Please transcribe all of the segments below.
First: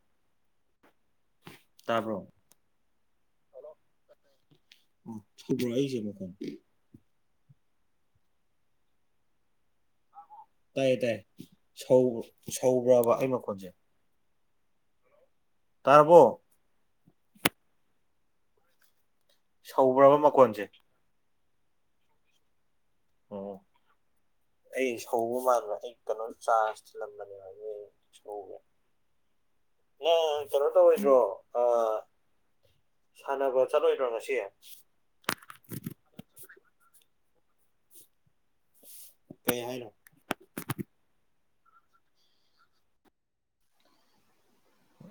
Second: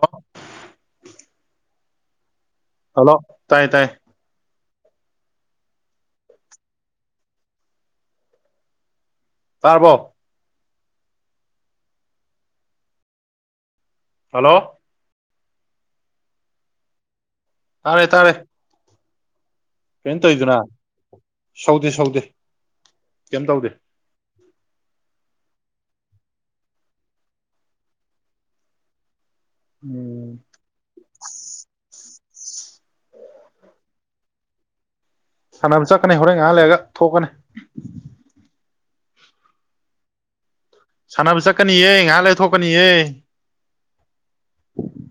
hello ꯇꯥꯕ꯭ꯔꯣ hello ꯇꯥꯏ ꯇꯥꯏ [unintelligible] ꯇꯔꯕꯣ ꯇꯥꯏꯌꯦ ꯇꯥꯏ ꯁꯧ ꯁꯧꯕ꯭ꯔꯕ ꯑꯩ ꯃꯈꯣꯟꯁꯦ ꯍꯜꯂꯣ ꯇꯥꯔꯕꯣ ꯇꯥꯔꯦ ꯇꯥꯔꯦ ꯁꯧꯕ꯭ꯔꯕ ꯀꯩꯅꯣ ꯇꯧꯔꯤꯗꯨꯅ ꯃꯈꯣꯟꯁꯦ ꯁꯧꯗꯦ ꯁꯧꯗꯦ ꯀꯩꯝ ꯑꯣ ꯇꯧꯗꯦ ꯑꯩ ꯁꯧꯕ ꯃꯥꯟꯕ ꯑꯩ ꯀꯩꯅꯣ ꯆꯥꯔꯖ ꯊꯤꯜꯂꯝꯕꯅꯦꯕ ꯑꯗꯨ ꯁꯧꯕ ꯎꯝ ꯅꯪ ꯀꯩꯅꯣ ꯇꯧꯔꯣꯏꯗ꯭ꯔꯣ ꯑꯥ ꯁꯥꯟꯅꯕ ꯆꯠꯂꯣꯏꯗ꯭ꯔꯣ ꯉꯁꯤ ꯁꯥꯟꯅꯕ ꯆꯠꯀꯅꯤ ꯍꯣꯔꯦꯟ ꯉꯥꯏꯍꯥꯛ ꯂꯩꯔꯒ ꯊꯣꯛꯀꯅꯤ ꯀꯩ ꯍꯥꯏꯅꯣ ꯁꯥꯟꯅꯕ ꯆꯠꯀꯅꯤꯍ ꯉꯥꯏꯍꯥꯛ ꯂꯩꯊꯣꯛꯀꯅꯤꯌꯦ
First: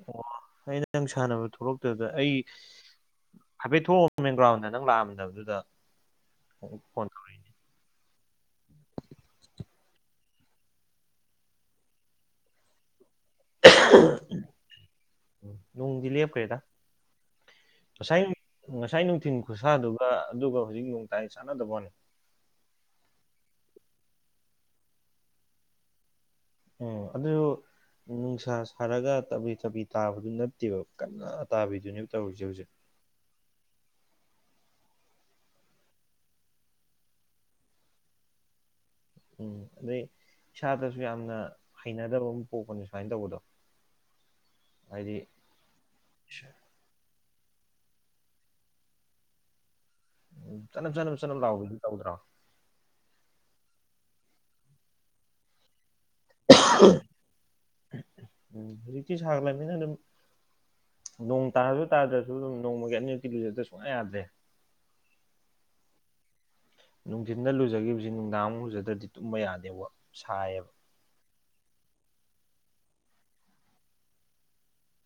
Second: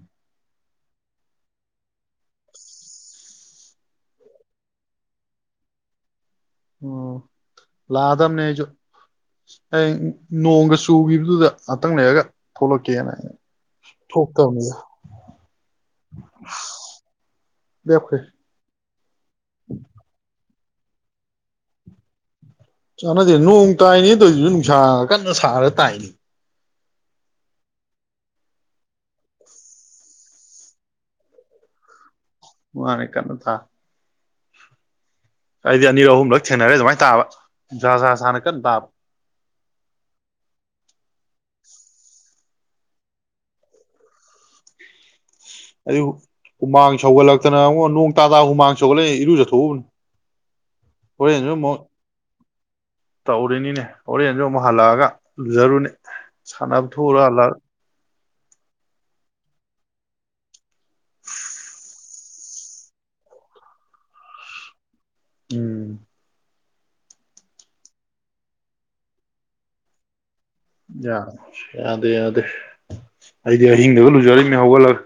ꯑꯣ ꯑꯩꯅ ꯅꯪ ꯁꯥꯟꯅꯕ ꯊꯣꯛꯂꯛꯇꯕꯗ ꯑꯩ ꯍꯥꯏꯐꯦꯠ ꯊꯣꯛ ꯃꯦꯟꯒ꯭ꯔꯥꯎꯟꯗ ꯅꯪ ꯂꯥꯛꯑꯝꯗꯕꯗꯨꯗ ꯐꯣꯟ ꯇꯧꯔꯛꯏꯅꯦ ꯂꯥꯛꯑꯗꯝ ꯅꯦ ꯑꯩꯁꯨ ꯑꯩ ꯅꯣꯡꯒ ꯆꯨꯈꯤꯕꯗꯨꯗ ꯉꯥꯛꯇꯪ ꯂꯩꯔꯒ ꯊꯣꯛꯂꯛꯀꯦꯅ ꯑ ꯊꯣꯛꯇꯝꯅꯤꯗ ꯅꯣꯡꯗꯤ ꯂꯦꯞꯈ꯭ꯔꯦꯗ ꯂꯦꯞꯈ꯭ꯔꯦ ꯉꯁꯥꯏ ꯉꯁꯥꯏ ꯅꯨꯡꯊꯤꯟ ꯈꯨꯠꯁꯥꯗꯨꯒ ꯑꯗꯨꯒ ꯍꯧꯖꯤꯛ ꯅꯣꯡ ꯇꯥꯏ ꯆꯥꯟꯅꯗꯕ꯭ꯋꯥꯅꯦ ꯆꯥꯟꯅꯗꯦ ꯅꯣꯡ ꯇꯥꯏꯅꯤ ꯇꯩꯏꯗꯨꯁꯨ ꯅꯨꯡꯁꯥ ꯀꯟꯅ ꯁꯥꯔꯒ ꯇꯥꯏꯅꯦ ꯑꯣ ꯑꯗꯨꯁꯨ ꯅꯨꯡꯁꯥ ꯁꯥꯔꯒ ꯇꯞꯕꯤ ꯇꯞꯕꯤ ꯇꯥꯕꯗꯨ ꯅꯠꯇꯦꯕ ꯀꯟꯅ ꯇꯥꯕꯤꯗꯨꯅꯦ ꯃꯥꯅꯤ ꯀꯟꯅ ꯇꯥ ꯑꯩꯗꯤ ꯑꯅꯤꯔꯛ ꯑꯍꯨꯝꯂꯛ ꯊꯦꯡꯅꯔꯦ ꯑꯗꯨꯃꯥꯏꯅ ꯇꯥꯕ ꯅꯨꯡꯁꯥ ꯁꯥ ꯁꯥꯅ ꯀꯟꯅ ꯇꯥꯕ ꯎꯝ ꯑꯩ ꯏꯁꯥꯗꯁꯨ ꯌꯥꯝꯅ ꯍꯩꯅꯗꯕ ꯑꯝ ꯄꯣꯛꯄꯅꯦ ꯁꯨꯃꯥꯏ ꯇꯧꯕꯗꯣ ꯍꯥꯏꯗꯤ ꯑꯗꯨ ꯍꯨꯃꯥꯡ ꯁꯧꯒꯠꯂꯛꯇꯅ ꯑꯕꯨꯡꯉꯣ ꯅꯣꯡ ꯇꯥ ꯇꯥ ꯍꯨꯃꯥꯡ ꯁꯧꯒꯠꯂꯛꯦ ꯏꯔꯨꯖꯠꯊꯣꯛꯎꯕꯅꯦ ꯎ ꯆꯠꯅꯞ ꯆꯠꯅꯞ ꯆꯠꯅꯞ ꯂꯥꯎꯕꯗꯤ ꯇꯧꯗ꯭ꯔꯣ ꯇꯧꯔꯤꯅꯤꯅꯦ ꯍꯣꯔꯦꯟꯦꯟꯁꯨ ꯑꯃꯨꯛ ꯍꯜꯂꯛꯑꯒ ꯂꯨꯖꯔꯨꯅꯤ ꯁꯥꯟꯅꯕ ꯊꯣꯛꯎꯔ ꯍꯜꯂꯛꯑꯒ ꯎꯝ ꯍꯧꯖꯤꯛꯇꯤ ꯁꯥꯒꯠ ꯂꯛꯃꯤꯅ ꯑꯗꯨꯝ ꯅꯣꯡ ꯇꯥꯔꯁꯨ ꯇꯥꯗ꯭ꯔꯁꯨ ꯑꯗꯨꯝ ꯅꯣꯡꯃꯒꯤ ꯑꯅꯤꯔꯛꯇꯤ ꯂꯨꯖꯗ ꯁꯨꯡꯌꯥ ꯌꯥꯗ꯭ꯔꯦ ꯎꯝ ꯅꯨꯡꯊꯤꯟꯗ ꯂꯨꯖꯒꯤꯈꯤꯕꯁꯤ ꯅꯨꯡꯗꯥꯡ ꯂꯨꯖꯗ꯭ꯔꯗꯤ ꯇꯨꯝꯕ ꯌꯥꯗꯦꯕ ꯁꯥꯏꯌꯦꯕ ꯌꯥ ꯌꯥꯗꯦ ꯌꯥꯗꯦ ꯑꯩꯗꯤ ꯑꯍꯤꯡꯗꯒ ꯂꯨꯖꯔꯤꯅꯦ ꯍꯧꯒꯠꯂꯒ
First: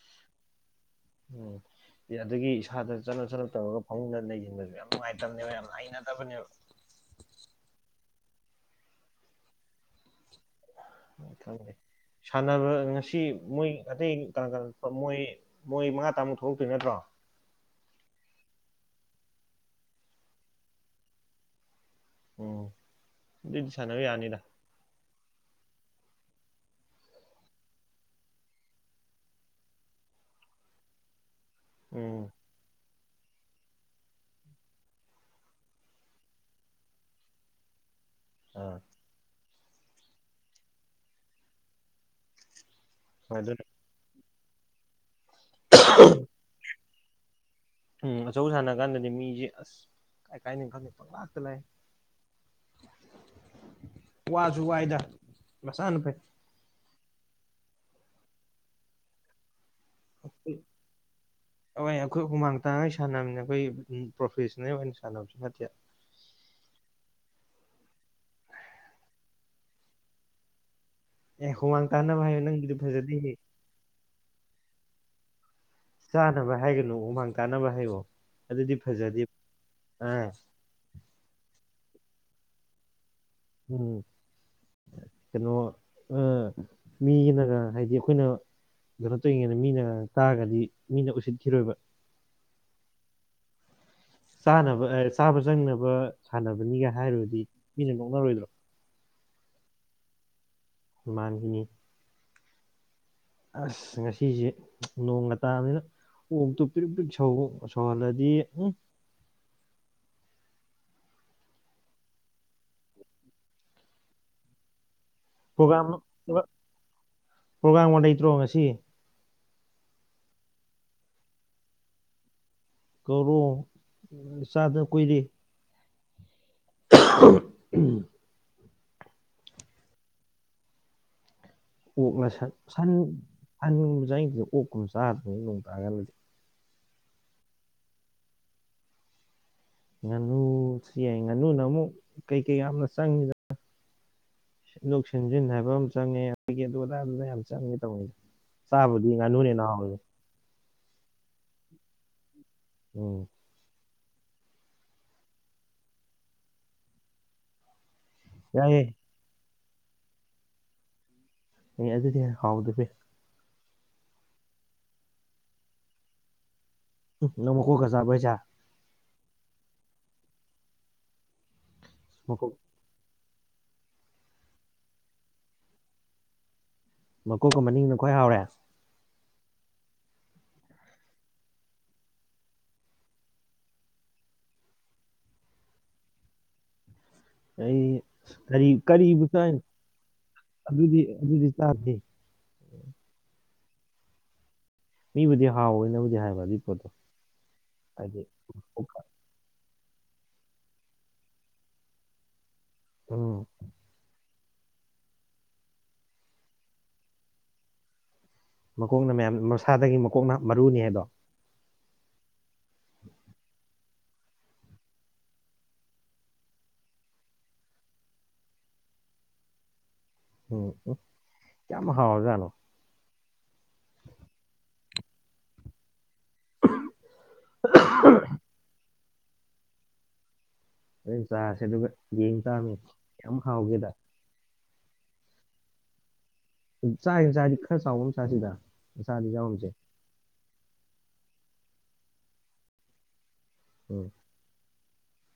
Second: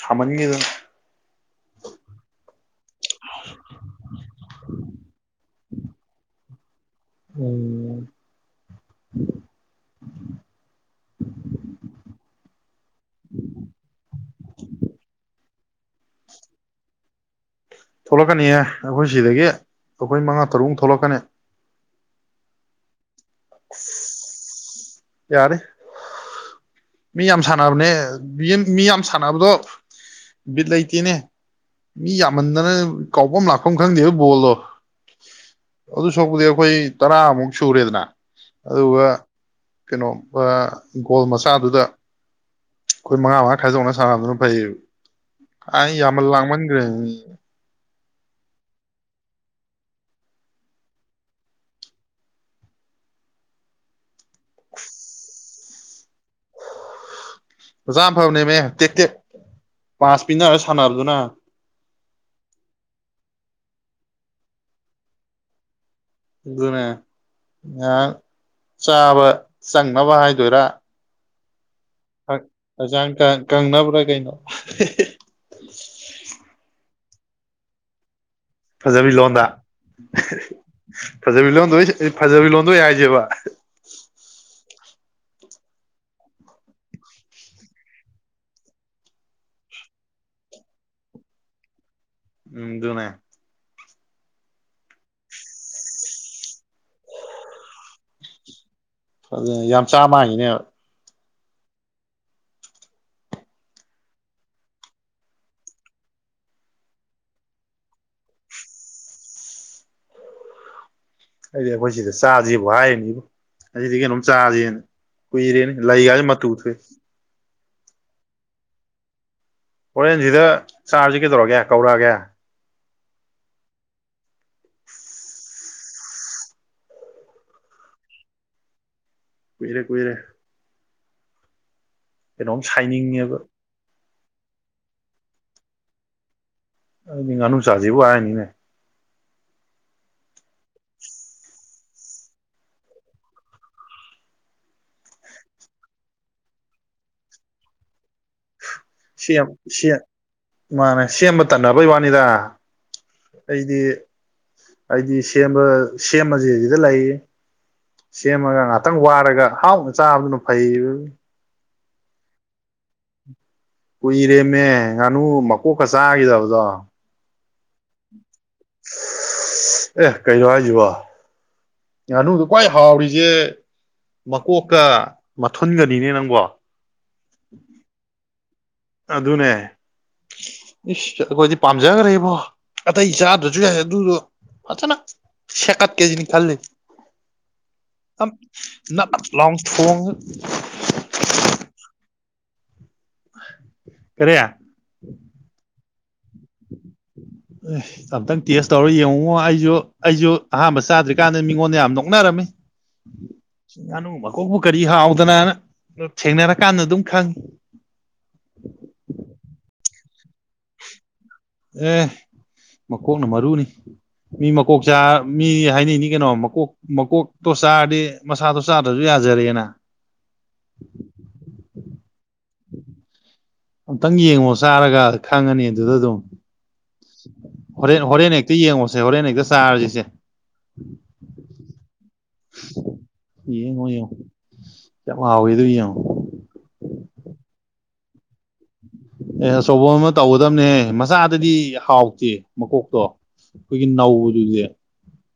ꯁꯥꯃꯟꯒꯤꯗꯅ ꯎꯝ ꯑꯗꯨꯗꯒꯤ ꯏꯁꯥꯗ ꯆꯠꯅꯞ ꯆꯠꯅꯞ ꯇꯧꯔꯒ ꯐꯃꯨꯡꯗ ꯂꯩꯁꯤꯟꯕꯁꯨ ꯌꯥꯝ ꯅꯨꯡꯉꯥꯏꯇꯕꯅꯦꯕ ꯌꯥꯝ ꯍꯩꯅꯗꯕꯅꯦꯕ ꯎꯝ ꯈꯪꯗꯦ ꯁꯥꯟꯅꯕ ꯉꯁꯤ ꯃꯣꯏ ꯑꯇꯩ ꯀꯅꯥ ꯀꯅꯥ ꯀ ꯃꯣꯏ ꯃꯣꯏ ꯃꯉꯥ ꯇꯔꯥꯃꯨꯛ ꯊꯣꯛꯂꯛꯇꯨꯏ ꯅꯠꯇ꯭ꯔꯣ ꯊꯣꯛꯂꯛꯀꯅꯤꯍ ꯑꯩꯈꯣꯏ ꯁꯤꯗꯒꯤ ꯑꯩꯈꯣꯏ ꯃꯉꯥ ꯇꯔꯨꯛꯃꯨꯛ ꯊꯣꯛꯂꯛꯀꯅꯤ ꯎꯝ ꯑꯗꯨꯏꯗꯤ ꯁꯥꯟꯅꯕ ꯌꯥꯅꯤꯗ ꯌꯥꯔꯦ ꯃꯤ ꯌꯥꯝ ꯁꯥꯟꯅꯕꯅꯦ ꯃꯤ ꯌꯥꯝ ꯁꯥꯟꯅꯕꯗꯣ ꯕꯤꯠ ꯂꯩꯇꯦꯅꯦ ꯃꯤ ꯎꯝ ꯌꯥꯝꯃꯟꯗꯅ ꯀꯥꯎꯐꯝ ꯂꯥꯛꯐꯝ ꯈꯪꯗꯦꯕ ꯕꯣꯜꯗꯣ ꯑꯗꯨ ꯁꯔꯨꯛꯄꯨꯗꯤ ꯑꯩꯈꯣꯏ ꯇꯔꯥꯃꯨꯛ ꯁꯨꯔꯦꯗꯅ ꯑꯥ ꯑꯗꯨꯒ ꯀꯩꯅꯣ ꯒꯣꯜ ꯃꯆꯥꯗꯨꯗ ꯑꯩꯈꯣꯏ ꯍꯣꯏ ꯃꯉꯥ ꯃꯉꯥ ꯑꯗꯨꯅ ꯈꯥꯏꯗꯣꯛꯅ ꯁꯥꯥꯟꯕꯗꯨꯅ ꯐꯩ ꯀꯥꯏ ꯌꯥꯝꯃꯟ ꯂꯥꯡꯃꯟꯈ꯭ꯔꯦ ꯎꯝ ꯑꯆꯧ ꯁꯥꯟꯅ ꯀꯥꯟꯗꯗꯤ ꯃꯤꯁꯦ ꯑꯁ ꯀꯥꯏ ꯀꯥꯏꯗꯩꯅꯣ ꯈꯪꯗꯦ ꯄꯪ ꯂꯥꯛꯇ ꯂꯥꯛꯑꯦ [unintelligible] ꯋꯥꯖꯨ ꯋꯥꯏꯗ ꯃꯆꯥꯅ ꯐꯩ ꯑꯣꯖꯥ ꯑꯐꯕꯅꯦꯃꯦ ꯇꯦꯛ ꯇꯦꯛ ꯄꯥꯁ ꯄꯤꯅꯔ ꯁꯥꯟꯅꯕꯗꯨꯅ ꯍ ꯑꯩꯈꯣꯏ ꯍꯨꯃꯥꯡ ꯇꯥꯡꯉꯩ ꯁꯥꯟꯅꯕꯅꯤ ꯑꯩꯈꯣꯏ ꯄ꯭ꯔꯣꯐꯦꯁꯟꯅꯦꯜ ꯑꯣꯏꯅ ꯁꯥꯟꯅꯕꯁꯨ ꯅꯠꯇꯦ ꯑꯗꯨꯅꯦ ꯉꯥꯛ ꯆꯥꯕ ꯆꯪꯅꯕ ꯍꯥꯏꯗꯣꯏꯔꯥ ꯑꯦ ꯍꯨꯃꯥꯡ ꯇꯥꯅꯕ ꯍꯥꯏꯌꯣ ꯅꯪꯒꯤꯗꯤ ꯐꯖꯗꯦꯍꯦ [unintelligible] ꯀꯪꯅꯕ꯭ꯔꯥ ꯀꯩꯅꯣ ꯆꯥꯅꯕ ꯍꯥꯏꯒꯅꯨ ꯍꯨꯃꯥꯡ ꯇꯥꯅꯕ ꯍꯥꯏꯌꯣ ꯑꯗꯨꯗꯤ ꯐꯖꯕꯤ ꯐꯖꯗꯦ ꯂꯣꯟꯗ ꯑꯥ ꯐꯖꯕꯤ ꯂꯣꯟꯗꯣꯏ ꯐꯖꯕꯤ ꯂꯣꯟꯗꯣꯏ ꯍꯥꯏꯁꯦꯕ ꯎꯝ ꯀꯩꯅꯣ ꯃꯤꯒꯤꯅꯒ ꯍꯥꯏꯗꯤ ꯑꯩꯈꯣꯏꯅ ꯀꯩꯅꯣ ꯇꯧꯔꯤꯉꯩꯅ ꯃꯤꯅ ꯇꯥꯔꯒꯗꯤ ꯃꯤꯅ ꯎꯁꯤꯠꯈꯤꯔꯣꯏꯕ ꯎꯝ ꯑꯗꯨꯅꯦ ꯆꯥꯅꯕ ꯆꯥꯕ ꯆꯪꯅꯕ ꯁꯥꯟꯅꯕꯅꯤꯒ ꯍꯥꯏꯔꯨꯔꯗꯤ ꯃꯤꯅ ꯅꯣꯛꯅꯔꯣꯏꯗ꯭ꯔꯣ ꯐꯖ ꯌꯥꯝ ꯆꯥ ꯃꯥꯟꯒꯤꯅꯦꯕ ꯃꯥꯒꯤꯅꯤ ꯑꯁ ꯉꯁꯤꯁꯦ ꯅꯣꯡꯒ ꯇꯥꯕꯅꯤꯅ ꯑꯣꯛꯇꯣ ꯄ꯭ꯔꯤꯛ ꯄ꯭ꯔꯤꯛ ꯁꯧ ꯁꯧꯍꯜꯂꯗꯤ ꯎ ꯑꯩꯗꯤ ꯑꯩꯈꯣꯏ ꯁꯤꯗ ꯆꯥꯖꯦꯕꯨ ꯍꯥꯏꯔꯤꯅꯤꯕꯣ ꯉꯁꯤꯗꯤ ꯀꯩꯅꯣꯝ ꯆꯥꯥꯁꯦꯅ ꯀꯨꯢꯔꯦꯅꯦ ꯂꯩ ꯀꯥꯁꯦ ꯃꯇꯨ ꯊꯣꯛꯑꯦ ꯄ꯭ꯔꯣꯒꯥꯝꯒꯥ ꯂꯩꯇ꯭ꯔꯣ ꯉꯁꯤ ꯍꯣꯔꯦꯟ ꯁꯤꯗ ꯆꯥꯔꯁꯤ ꯀꯩꯗꯧꯔꯒꯦ ꯀꯧꯔꯛꯑꯒꯦ ꯀꯧꯔꯣ ꯆꯥꯗ ꯀꯨꯏꯔꯦ ꯎꯝ ꯀꯨꯢꯔꯦ ꯀꯨꯢꯔꯦ ꯑꯣꯛꯂ ꯁꯟ ꯁꯟ ꯁꯥꯏꯅꯤꯡꯉꯦꯕ ꯁꯟꯒꯨꯝꯕꯁꯤꯗꯤ ꯆꯥꯅꯤꯡꯗꯦ ꯑꯣꯛꯀꯨꯝꯕ ꯆꯥꯒꯗꯕꯅꯤ ꯅꯣꯡ ꯇꯥꯔꯀꯥꯟꯗꯗꯤ ꯑꯗꯨꯗꯤ ꯉꯥꯅꯨ ꯆꯁꯤꯕꯨ ꯍꯥꯏꯅꯤꯅꯦ ꯉꯥꯅꯨꯁꯨ ꯌꯥꯏ ꯉꯥꯅꯨꯅ ꯑꯃꯨꯛ ꯀꯩꯀꯩ ꯌꯥꯝꯅ ꯆꯪꯉꯤꯗ [unintelligible] ꯍꯥꯏꯕ ꯑꯃ ꯆꯪꯉꯦ ꯀꯩꯀꯥ ꯑꯗꯨ ꯑꯗꯥ ꯌꯥꯝ ꯆꯪꯉꯦ ꯇꯧꯕꯅꯤ ꯆꯥꯕꯗꯤ ꯁꯦꯝ ꯉꯥꯅꯨꯅ ꯍꯦꯟꯅ ꯁꯦꯝ ꯍꯥꯎꯕꯅꯦ ꯃꯥꯅꯦ ꯁꯦꯝꯕ ꯇꯟꯅꯕꯩ ꯋꯥꯅꯤꯗ ꯎꯝ ꯑꯩꯗꯤ ꯑꯩꯗꯤ ꯁꯦꯝꯕ ꯁꯦꯝꯃꯖꯤꯗ ꯂꯩꯌꯦ ꯁꯦꯝꯃꯒ ꯌꯥꯏꯌꯦ ꯉꯥꯛꯇꯪ ꯋꯥꯔꯒ ꯍꯥꯎꯅ ꯆꯥꯕꯗꯨꯅ ꯐꯩ ꯑꯦ ꯑꯗꯨꯅ ꯍꯦꯟꯅ ꯍꯥꯎꯕꯅꯦ ꯀꯨꯏꯔꯦꯝꯃꯦ ꯉꯥꯅꯨ ꯃꯀꯣꯛꯀ ꯆꯥꯈꯤꯗꯕꯗꯣ ꯅꯪ ꯃꯀꯣꯛꯀ ꯆꯥꯕ꯭ꯔ ꯍꯥꯢꯁꯦ ꯑꯦ ꯀꯩꯅꯣ ꯍꯥꯏꯁꯤꯕ ꯉꯥꯅꯨꯗꯣ ꯃꯀꯣꯛ ꯈ꯭ꯋꯥꯏ ꯍꯥꯎꯔꯤꯁꯤ ꯁꯦ ꯃꯀꯣꯛꯀ ꯃꯊꯨꯟꯒꯅꯤꯅꯦ ꯅꯪꯕꯣ ꯃꯀꯣꯛꯀ ꯃꯅꯤꯡꯅ ꯈ꯭ꯋꯥ ꯍꯥꯎꯔꯦ ꯑꯗꯨꯅꯦ ꯏꯁꯁ ꯑꯩꯈꯣꯏꯗꯤ ꯄꯥꯝꯖꯈ꯭ꯔꯦꯕꯣ ꯑꯇꯩ ꯆꯥꯗ꯭ꯔꯁꯨ ꯌꯥꯏ ꯑꯗꯨꯗꯣ ꯐꯖꯅ ꯁꯦꯀꯠꯀꯦ ꯁꯤꯅꯤ ꯈꯜꯂꯤꯝ ꯑꯩ ꯑ ꯅꯞ ꯀꯔꯤ ꯅꯞ ꯀꯔꯤꯕꯨ ꯂꯥꯎꯅ ꯆꯥꯏꯅꯣ ꯊꯣꯡꯉꯒ ꯑꯗꯨꯗꯤ ꯑꯗꯨꯗꯤ ꯆꯥꯗꯦ ꯀꯌꯤ ꯃꯤꯕꯨꯗꯤ ꯍꯥꯎꯋꯦꯅꯕꯨꯗꯤ ꯍꯥꯏꯋ ꯑꯦ ꯑꯝꯇꯪ ꯇꯦꯁ ꯇꯧꯔ ꯌꯦꯡꯉꯨꯉꯣ ꯑꯩꯁꯨ ꯑꯩꯁꯨ ꯑꯍꯝꯕ ꯆꯥꯗ꯭ꯔꯤꯀꯥꯟꯗ ꯃꯤꯉꯣꯟꯗ ꯌꯥꯝ ꯅꯣꯛꯅꯔꯝꯃꯤ ꯎꯝ ꯉꯥꯅꯨ ꯀꯣꯛꯕꯨ ꯀꯔꯤ ꯍꯥꯎꯗꯅꯅ ꯊꯦꯡꯅꯔꯀꯥꯟꯗ ꯑꯗꯨꯝ ꯈꯪꯉꯤ ꯃꯀꯣꯛꯅ ꯃꯌꯥꯝ ꯃꯁꯥꯗꯒꯤ ꯃꯀꯣꯛꯅ ꯃꯔꯨꯅꯤ ꯍꯥꯏꯗꯣ ꯑꯦ ꯃꯀꯣꯛꯅ ꯃꯔꯨꯅꯤ ꯃꯤ ꯃꯀꯣꯛ ꯆꯥ ꯃꯤ ꯍꯥꯏꯅꯩꯅꯤ ꯀꯩꯅꯣ ꯃꯀꯣꯛ ꯃꯀꯣꯛꯇꯣ ꯆꯥꯔꯗꯤ ꯃꯁꯥꯗꯣ ꯆꯥꯗ꯭ꯔꯁꯨ ꯌꯥꯔꯦ ꯖꯔꯦꯅꯥ ꯎꯝ ꯎ ꯀꯌꯥꯝ ꯍꯥꯎꯔꯖꯥꯅꯣ ꯑꯝꯇꯪ ꯌꯦꯡꯉꯣ ꯆꯥꯔꯒ ꯈꯪꯉꯅꯤ ꯑꯗꯨꯗ ꯑꯗꯨꯝ ꯍꯣꯔꯦꯟ ꯍꯣꯔꯦꯟ ꯍꯦꯛꯇ ꯌꯦꯡꯉꯣꯁꯦ ꯍꯣꯔꯦꯟ ꯍꯦꯛꯇ ꯆꯥꯔꯁꯤꯁꯦ ꯑ ꯆꯥꯁꯦ ꯑꯗꯨꯒ ꯌꯦꯡ ꯇꯥꯃꯤ ꯀꯌꯥꯝ ꯍꯥꯎꯒꯦꯗ ꯀ꯭ꯌꯥꯝ ꯍꯥꯎꯋꯤꯗꯣ ꯌꯦꯡꯎ ꯆꯥꯒꯦꯅ ꯆꯥꯔꯗꯤ ꯈꯔ ꯆꯥꯎꯕ ꯑꯃ ꯆꯁꯤꯗ ꯑꯦ ꯑꯆꯧꯕ ꯑꯃ ꯇꯧꯒꯗꯝꯅꯦꯍꯦ ꯃꯆꯥꯗꯗꯤ ꯍꯥꯎꯇꯦ ꯃꯀꯣꯛꯇꯣ ꯑꯩꯈꯣꯏꯒꯤ ꯎꯝ ꯅꯧꯕꯗꯨꯗꯤ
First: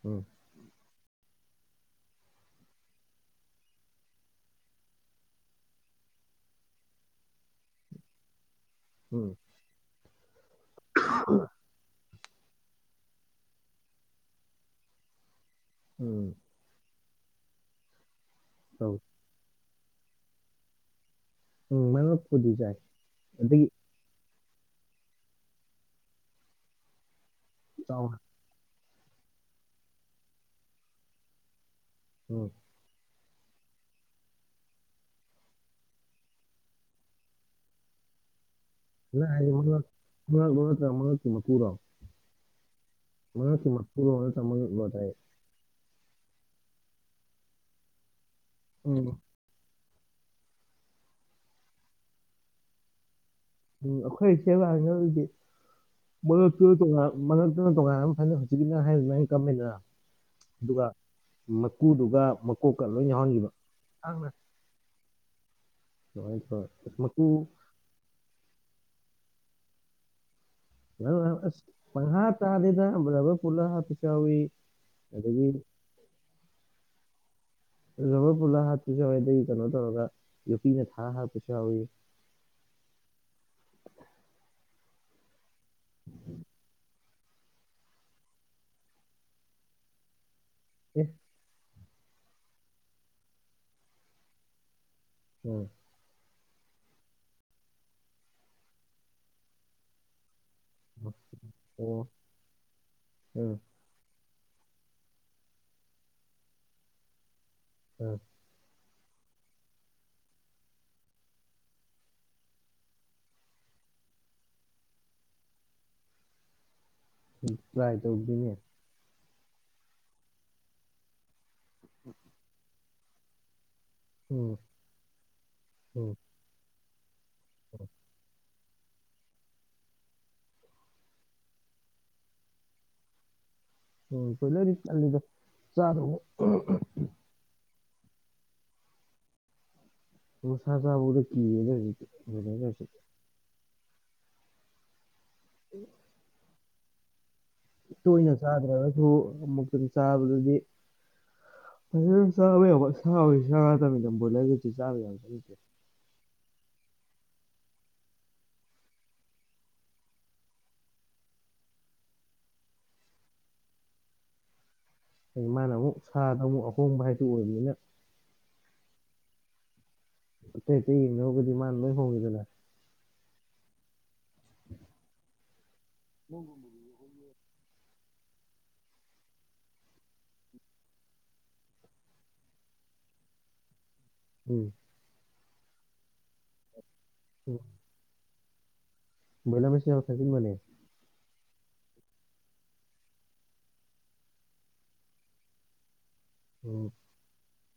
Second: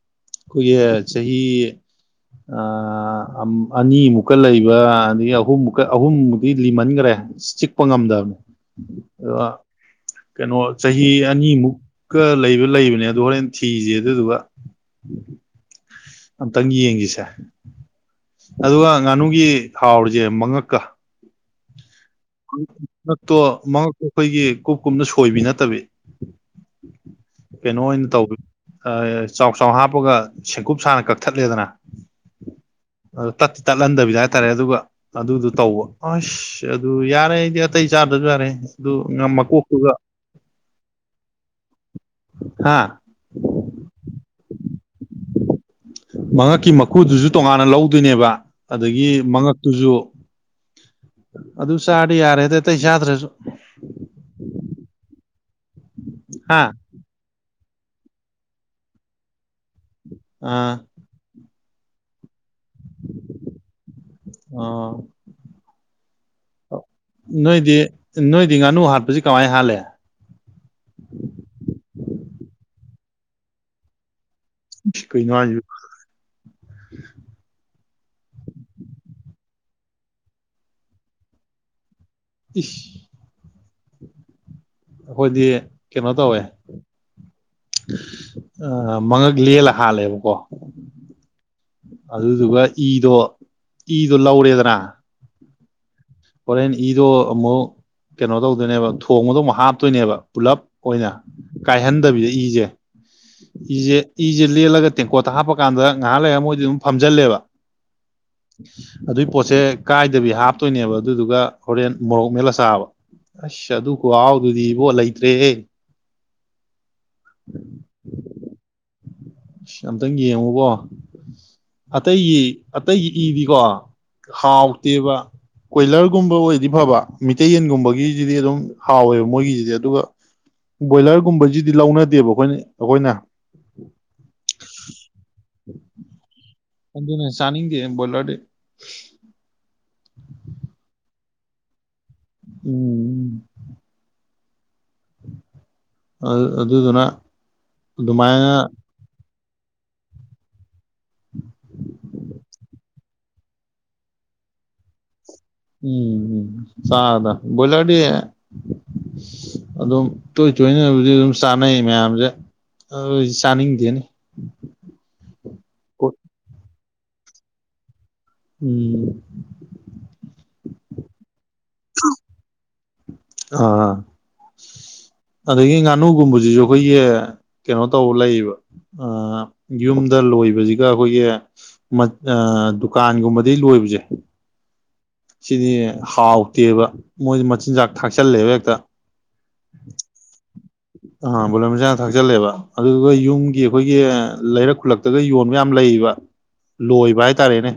ꯎꯝ ꯑꯩꯈꯣꯏꯒꯤ ꯆꯍꯤ ꯑꯥ ꯑꯅꯤꯃꯨꯛꯀ ꯂꯩꯕ ꯑꯗꯒꯤ ꯑꯍꯨꯝꯃꯨꯛꯀ ꯑꯍꯨꯝꯕꯨꯗꯤ ꯂꯤꯃꯟꯒ꯭ꯔꯦ ꯆꯤꯛꯄ ꯉꯝꯗꯕꯅꯦ ꯎꯝ ꯑ ꯀꯩꯅꯣ ꯆꯍꯤ ꯑꯅꯤꯃꯨꯛ ꯀ ꯂꯩꯕ ꯂꯩꯕꯅꯦ ꯑꯗꯨ ꯍꯣꯔꯦꯟ ꯊꯤꯁꯤ ꯑꯗꯨꯗꯨꯒ ꯎꯝ ꯑꯝꯇꯪ ꯌꯦꯡꯁꯤꯁꯦ ꯑꯗꯨꯒ ꯇꯧ ꯉꯥꯅꯨꯒꯤ ꯍꯥꯎꯔꯤꯁꯦ ꯃꯉꯛꯀ ꯎꯝ ꯃꯉꯛ ꯇꯣ ꯃꯉꯛꯇꯣ ꯑꯩꯈꯣꯏꯒꯤ ꯀꯨꯞ ꯀꯨꯞꯅ ꯁꯣꯏꯕꯤ ꯅꯠꯇꯕꯤ ꯀꯩꯅꯣ ꯑꯣꯏꯅ ꯆꯥꯎꯅ ꯇꯧꯕꯤ ꯆꯥꯎ ꯆꯥꯎ ꯍꯥꯞꯄꯒ ꯁꯦꯡꯀꯨꯞ ꯁꯥꯅ ꯀꯛꯊꯠꯂꯦꯗꯅ ꯍꯣꯢ ꯑꯗꯨ ꯇꯠꯇꯤ ꯇꯠꯍꯟꯗꯕꯤꯗ ꯍꯥꯏꯇꯥꯔꯦ ꯑꯗꯨꯒ ꯑꯗꯨꯗꯨ ꯇꯧꯕ ꯑꯥꯏꯁ ꯑꯗꯨ ꯌꯥꯔꯦ ꯑꯩꯗꯤ ꯑꯇꯩ ꯆꯥꯗ꯭ꯔꯁꯨ ꯌꯥꯔꯦꯍꯦ ꯅꯪ ꯍꯥꯏꯁꯦ ꯃꯉꯛ ꯃꯉꯛꯂꯣ ꯅꯇ꯭ꯔꯒ ꯃꯉꯛꯀꯤ ꯃꯀꯨꯔꯣ ꯍꯥ ꯃꯉꯛꯀꯤ ꯃꯀꯨꯔꯣ ꯅꯇ꯭ꯔꯒ ꯃꯉꯛꯂꯣ ꯇꯥꯢ ꯃꯉꯛꯀꯤ ꯃꯀꯨꯗꯨꯁꯨ ꯇꯣꯉꯥꯟꯅ ꯂꯧꯗꯣꯏꯅꯦꯕ ꯎꯝ ꯑꯗꯒꯤ ꯃꯉꯛꯇꯨꯁꯨ ꯑꯗꯨ ꯆꯥꯔꯗꯤ ꯌꯥꯔꯦꯗ ꯑꯇꯩ ꯆꯥꯗ꯭ꯔꯁꯨ ꯎꯝ ꯑꯩꯈꯣꯏ ꯁꯦꯝꯕꯀꯥꯜꯗꯤ ꯍꯥ ꯃꯉꯛꯇꯨꯅ ꯇꯣꯉꯥꯟ ꯃꯉꯛ ꯑꯗꯨ ꯇꯣꯉꯥꯟꯅ ꯐꯖꯅ ꯍꯧꯖꯤꯛꯀꯤ ꯅꯪ ꯍꯥꯏ ꯑꯗꯨꯃꯥꯏꯅ ꯑꯩ ꯀꯛꯑꯝꯃꯦꯗꯅ ꯑꯥ ꯃꯀꯨꯗꯨꯒ ꯃꯀꯣꯛꯀ ꯂꯣꯏ ꯌꯥꯎꯍꯟꯕ ꯑꯣ ꯃꯀꯨ ꯅꯣꯏꯗꯤ ꯅꯣꯏꯗꯤ ꯉꯥꯅꯨ ꯍꯥꯠꯄꯁꯤ ꯀꯃꯥꯏ ꯍꯥꯠꯂꯤ ꯂꯕꯔ ꯄꯨꯜꯂ ꯍꯥꯠꯄꯁꯨ ꯌꯥꯎꯏ ꯀꯩꯅꯣ ꯍꯥꯏꯁꯤꯕꯣ ꯔꯕꯔ ꯄꯨꯜꯂꯥ ꯍꯥꯠꯄꯁꯨ ꯌꯥꯎꯋꯤ ꯑꯗꯩ ꯀꯩꯅꯣ ꯇꯧꯔꯒ ꯌꯣꯠꯄꯤꯅ ꯊꯥꯔ ꯍꯥꯠꯄꯁꯨ ꯌꯥꯎꯋꯤ ꯏꯤꯁ ꯑꯩꯈꯣꯏꯗꯤ ꯀꯩꯅꯣ ꯇꯧꯋꯦ ꯃꯉꯛ ꯂꯦꯜꯂ ꯍꯥꯠꯂꯦꯕꯀꯣ [inaudible] ꯑꯗꯨꯗꯨꯒ ꯏꯗꯣ ꯏꯗꯣ ꯂꯧꯔꯦꯗꯅ ꯎꯝ ꯍꯣꯔꯦꯟ ꯏꯗꯣ ꯑꯃꯨꯛ ꯀꯩꯅꯣ ꯇꯧꯗꯣꯏꯅꯦꯕ ꯊꯣꯡꯕꯗꯣ ꯑꯃꯨꯛ ꯍꯥꯞꯇꯣꯏꯅꯦꯕ ꯄꯨꯂꯞ ꯑꯣꯏꯅ ꯑꯣ ꯀꯥꯏꯍꯟꯗꯕꯤꯗ ꯏꯖꯦ ꯎꯝ ꯏꯖꯦ ꯏꯁꯖꯦ ꯂꯦꯜꯂꯒ ꯇꯦꯡꯀꯣꯠꯇ ꯍꯥꯞꯄꯀꯥꯟꯗ ꯉꯥꯏꯍꯥꯛ ꯂꯩꯔ ꯃꯣꯏꯗꯤ ꯑꯗꯨꯝ ꯐꯝꯖꯜꯂꯦꯕ ꯑꯥ ꯑꯗꯨꯏ ꯄꯣꯠꯁꯦ ꯀꯥꯏꯗꯕꯤ ꯍꯥꯞꯇꯨꯏꯅꯦꯕ ꯑꯗꯨꯗꯨꯒ ꯍꯣꯔꯦꯟ ꯃꯣꯔꯣꯛ ꯃꯦꯠꯂꯥ ꯆꯥꯕ ꯑꯁ ꯑꯗꯨ ꯈꯨꯍꯥꯎꯗꯨꯗꯤ ꯏꯕꯣ ꯂꯩꯇ꯭ꯔꯦꯍꯦ ꯇ꯭ꯔꯥꯏ ꯇꯧꯒꯦꯅꯦ ꯑꯝꯇꯪ ꯌꯦꯡꯉꯨꯕꯣ ꯑꯇꯩꯒꯤ ꯑꯇꯩꯒꯤ ꯏꯗꯤꯀꯣ ꯎꯝ ꯍꯥꯎꯇꯦꯕ ꯎꯝ ꯀꯣꯏꯂ꯭ꯔꯒꯨꯝꯕ ꯑꯣꯏꯗꯤ ꯐꯕ ꯃꯤꯇꯩꯩ ꯌꯦꯟꯒꯨꯝꯕꯒꯤꯖꯤꯗꯤ ꯑꯗꯨꯝ ꯍꯥꯎꯋꯦꯕ ꯃꯣꯏꯒꯤꯖꯤꯗꯤ ꯑꯗꯨꯒ ꯕꯣꯏꯂꯔꯒꯨꯝꯕꯖꯤꯗꯤ ꯂꯧꯅꯗꯦꯕ ꯑꯈꯣꯏꯅ ꯑꯈꯣꯏꯅ ꯑꯝ ꯀꯣꯏꯂ꯭ꯔꯗꯤ ꯇꯜꯂꯤꯗ ꯆꯥꯗꯧꯒ ꯑꯍꯝ ꯑꯗꯨꯅ ꯆꯥꯅꯤꯡꯗꯦ ꯕꯣꯏꯂ꯭ꯔꯗꯤ ꯃꯁꯥ ꯆꯥꯕꯕꯣꯛ ꯀꯤꯔꯦꯗ ꯍꯧꯖꯤꯛ ꯕꯣꯏꯂ꯭ꯔꯒꯗꯤ ꯎꯝ ꯑꯗꯨ ꯑꯗꯨꯗꯨꯅ ꯇꯣꯏꯅ ꯑꯗꯨꯃꯥꯏꯅ ꯆꯥꯗ꯭ꯔꯒꯁꯨ ꯑꯃꯨꯛꯇ ꯆꯥꯕꯗꯗꯤ [unintelligible] ꯎꯝ ꯆꯗ ꯕꯣꯏꯂ꯭ꯔꯗꯤ ꯑꯗꯨꯝ ꯇꯣꯏ ꯇꯣꯏꯅꯕꯨꯗꯤ ꯑꯗꯨꯝ ꯆꯥꯅꯩ ꯃꯌꯥꯝꯖꯦ ꯑ ꯆꯥꯅꯤꯡꯗꯦꯅꯦ ꯑ ꯃꯥꯅ ꯑꯃꯨꯛ ꯁꯥꯗ ꯑꯃꯨꯛ ꯑꯍꯣꯡꯕ ꯍꯥꯏꯗꯨ ꯑꯣꯏꯕꯅꯤꯅ ꯎꯝ ꯑꯇꯩ ꯑꯇꯩ ꯍꯦꯡꯅꯔꯨꯒꯗꯤ ꯃꯅꯥ ꯂꯣꯏ ꯍꯣꯡꯉꯤꯗꯅ ꯑꯥ ꯑꯗꯒꯤ ꯉꯥꯅꯨꯒꯨꯝꯕꯖꯤꯖꯨ ꯑꯈꯣꯏꯒꯤ ꯀꯩꯅꯣ ꯇꯧ ꯂꯩꯕ ꯑ ꯌꯨꯝꯗ ꯂꯣꯏꯕꯖꯤꯒ ꯑꯈꯣꯏꯒꯤ ꯃꯠ ꯑ ꯗꯨꯀꯥꯟꯒꯨꯝꯕꯗꯩ ꯂꯣꯏꯕꯖꯦ ꯎꯝ ꯁꯤꯗꯤ ꯍꯥꯎꯇꯦꯕ ꯃꯣꯏꯗꯤ ꯃꯆꯤꯟꯖꯥꯛ ꯊꯥꯛꯆꯜꯂꯦꯕ ꯍꯦꯛꯇ ꯕꯣꯏꯂ꯭ꯔ ꯃꯆꯤꯟꯖꯥꯛ ꯊꯥꯖꯤꯟꯕꯅꯦ ꯑꯥ ꯕꯣꯂ꯭ꯔ ꯃꯆꯥꯟꯖꯥꯛ ꯊꯥꯛꯆꯜꯂꯦꯕ ꯑꯗꯨꯗꯨꯒ ꯌꯨꯝꯒꯤ ꯑꯩꯈꯣꯏꯒꯤ ꯂꯩꯔꯛ ꯈꯨꯜꯂꯛꯇꯒ ꯌꯣꯟꯕ ꯌꯥꯝ ꯂꯩꯕ ꯎꯝ ꯂꯣꯏꯕ ꯍꯥꯏꯇꯥꯔꯦꯅꯦ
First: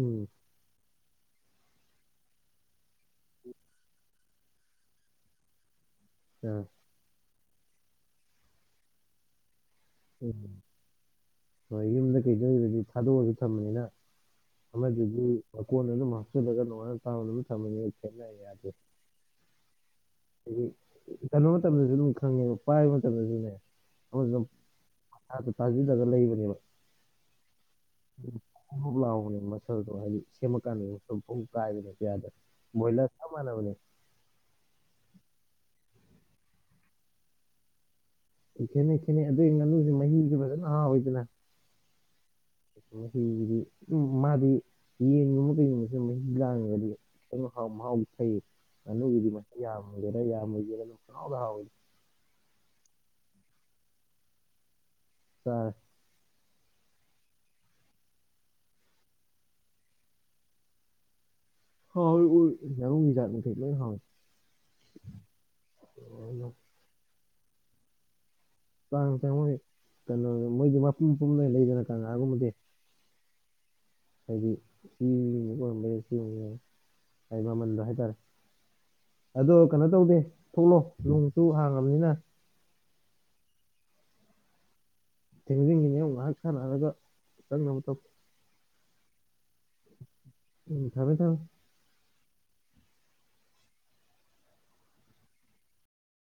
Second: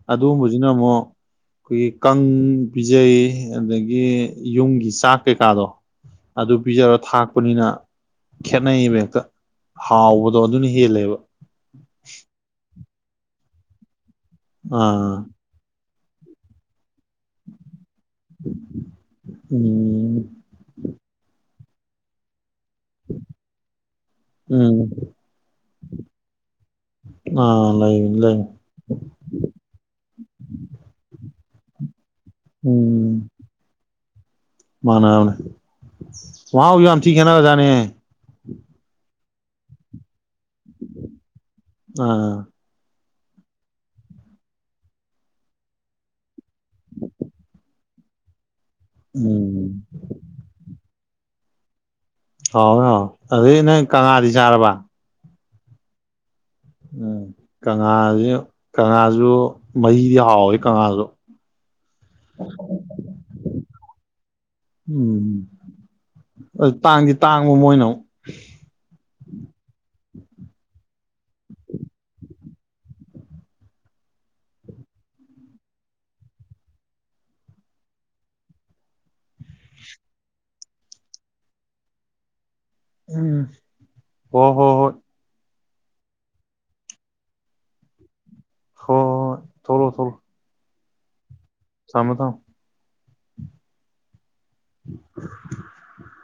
ꯎꯝ ꯑꯗꯨꯒꯨꯝꯕꯖꯤꯅ ꯑꯃꯨꯛ ꯑꯩꯈꯣꯏꯒꯤ ꯀꯪ ꯄꯤꯖꯩ ꯑꯗꯒꯤ ꯌꯨꯝꯒꯤ ꯆꯥꯛ ꯀꯩꯀꯥꯗꯣ ꯑ ꯑꯗꯨ ꯄꯤꯖꯔ ꯊꯥꯛꯄꯅꯤꯅ ꯈꯦꯠꯅꯩꯌꯦꯕ ꯍꯦꯛꯇ ꯍꯥꯎꯕꯗꯣ ꯎꯝ ꯑꯗꯨꯅ ꯍꯦꯜꯂꯦꯕ ꯊꯥꯗꯣꯛꯑꯖꯨ ꯊꯝꯃꯅꯤꯅ ꯑꯥ ꯑꯃꯗꯨꯒꯤ ꯃꯀꯣꯟꯗ ꯑꯗꯨꯝ ꯍꯥꯞꯆꯜꯂꯒ ꯅꯣꯡꯉꯥꯟ ꯍꯅ ꯁꯖꯅꯤ ꯏꯦꯅꯌꯦꯦ ꯎꯝ ꯆꯩꯅꯣ [unintelligible] ꯑꯃꯗꯨꯖꯨ ꯑꯗꯨꯝ ꯈꯪꯉꯦꯕ ꯄꯥꯏꯕ ꯃꯇꯝꯗꯖꯨꯅꯦ ꯑꯃꯗꯨꯅ ꯎꯝ ꯃꯁꯥꯁꯨ ꯇꯥꯖꯤꯜꯂꯒ ꯂꯩꯕꯅꯦꯕ ꯑꯥ ꯂꯩꯕꯅꯤ ꯂꯩꯕꯅꯤ ꯕꯨꯕꯨ ꯂꯥꯎꯕꯅꯦ ꯃꯁꯜꯗꯣ ꯍꯥꯏꯗꯤ ꯁꯦꯝꯃꯛꯀꯥꯟꯅꯦ ꯄꯥꯏꯕꯗ ꯍꯦꯇ ꯌꯥꯗꯕꯅꯦ ꯕꯣꯏꯂ꯭ꯔ ꯎꯝ ꯆꯞ ꯃꯥꯟꯅꯕꯅꯤ ꯃꯥꯟꯅꯦ ꯃꯍꯥꯎꯖꯨ ꯌꯥꯝꯊꯤ ꯈꯦꯠꯅꯒ꯭ꯔꯖꯥꯠꯅꯦ ꯈꯦꯠꯅꯩ ꯈꯦꯠꯅꯩ ꯑꯗꯨꯏ ꯉꯥꯅꯨꯖꯦ ꯃꯍꯤꯖꯨ ꯐꯖꯅ ꯍꯥꯎꯋꯤꯗꯅ ꯑꯥ ꯃꯍꯤꯖꯤꯗꯤ ꯎꯝ ꯃꯥꯗꯤ ꯌꯦꯟꯒꯨꯝꯕ ꯀꯩꯒꯨꯝꯕꯖꯦ ꯃꯍꯤ ꯂꯥꯡ ꯍꯥꯎ ꯐꯩ [unintelligible] ꯉꯥꯅꯨꯒꯤꯗꯤ ꯃꯍꯤ ꯎꯝ ꯌꯥꯝꯒꯦꯔꯥ ꯌꯥꯝꯃꯣꯏꯒꯦꯔꯥ ꯑꯗꯨꯝ ꯏꯍꯥꯎꯗ ꯍꯥꯎꯏ ꯍꯥꯎꯋꯦ ꯍꯥꯎꯋꯦ ꯑꯗꯨꯗꯩ ꯅꯪ ꯀꯪꯉꯥꯗꯤ ꯆꯥꯔꯕ ꯆꯥꯔꯦ ꯎꯝ ꯀꯪꯉꯥꯖꯨ ꯀꯪꯉꯥꯖꯨ ꯃꯍꯤꯗꯤ ꯍꯥꯎꯋꯦ ꯀꯪꯉꯥꯖꯨ ꯍꯥꯎ ꯎ ꯉꯥꯅꯨꯒꯤ ꯖꯥꯠ ꯃꯈꯩ ꯂꯣꯏ ꯍꯥꯎꯏ ꯎꯝ ꯑ ꯇꯥꯡꯗꯤ ꯇꯥꯡꯕ ꯃꯣꯏꯅꯃꯨꯛ ꯇꯥꯡ ꯇꯉꯣꯏ ꯀꯩꯅꯣ ꯃꯣꯏꯗꯤ ꯃꯄꯨꯝ ꯄꯨꯝꯅ ꯂꯩꯗꯅ ꯀꯪꯉꯥꯒꯨꯝꯕꯗꯤ ꯍꯥꯏꯗꯤ ꯁꯤ ꯋꯥꯝꯕꯁꯤ [unintelligible] ꯍꯥꯏ ꯃꯃꯟꯗꯣ ꯍꯥꯏꯇꯔꯦ ꯑꯗꯣ ꯀꯩꯅꯣ ꯇꯧꯗꯦ ꯊꯣꯛꯂꯣ ꯅꯣꯡꯁꯨ ꯍꯥꯡꯉꯕꯅꯤꯅ ꯎꯝ ꯍꯣ ꯍꯣ ꯍꯣꯏ ꯊꯦꯡꯖꯤꯟꯈꯤꯅꯦ ꯑꯃꯨ ꯉꯥꯏꯍꯥꯛ ꯁꯥꯟꯅꯔꯒ ꯆꯪꯅꯕ ꯇꯧ ꯍꯣ ꯍꯣꯏ ꯊꯣꯛꯂꯣ ꯊꯣꯛꯂꯣ ꯎꯝ ꯊꯝꯃꯦ ꯊꯝꯃꯦ ꯊꯝꯃꯣ ꯊꯝꯃꯣ [inaudible]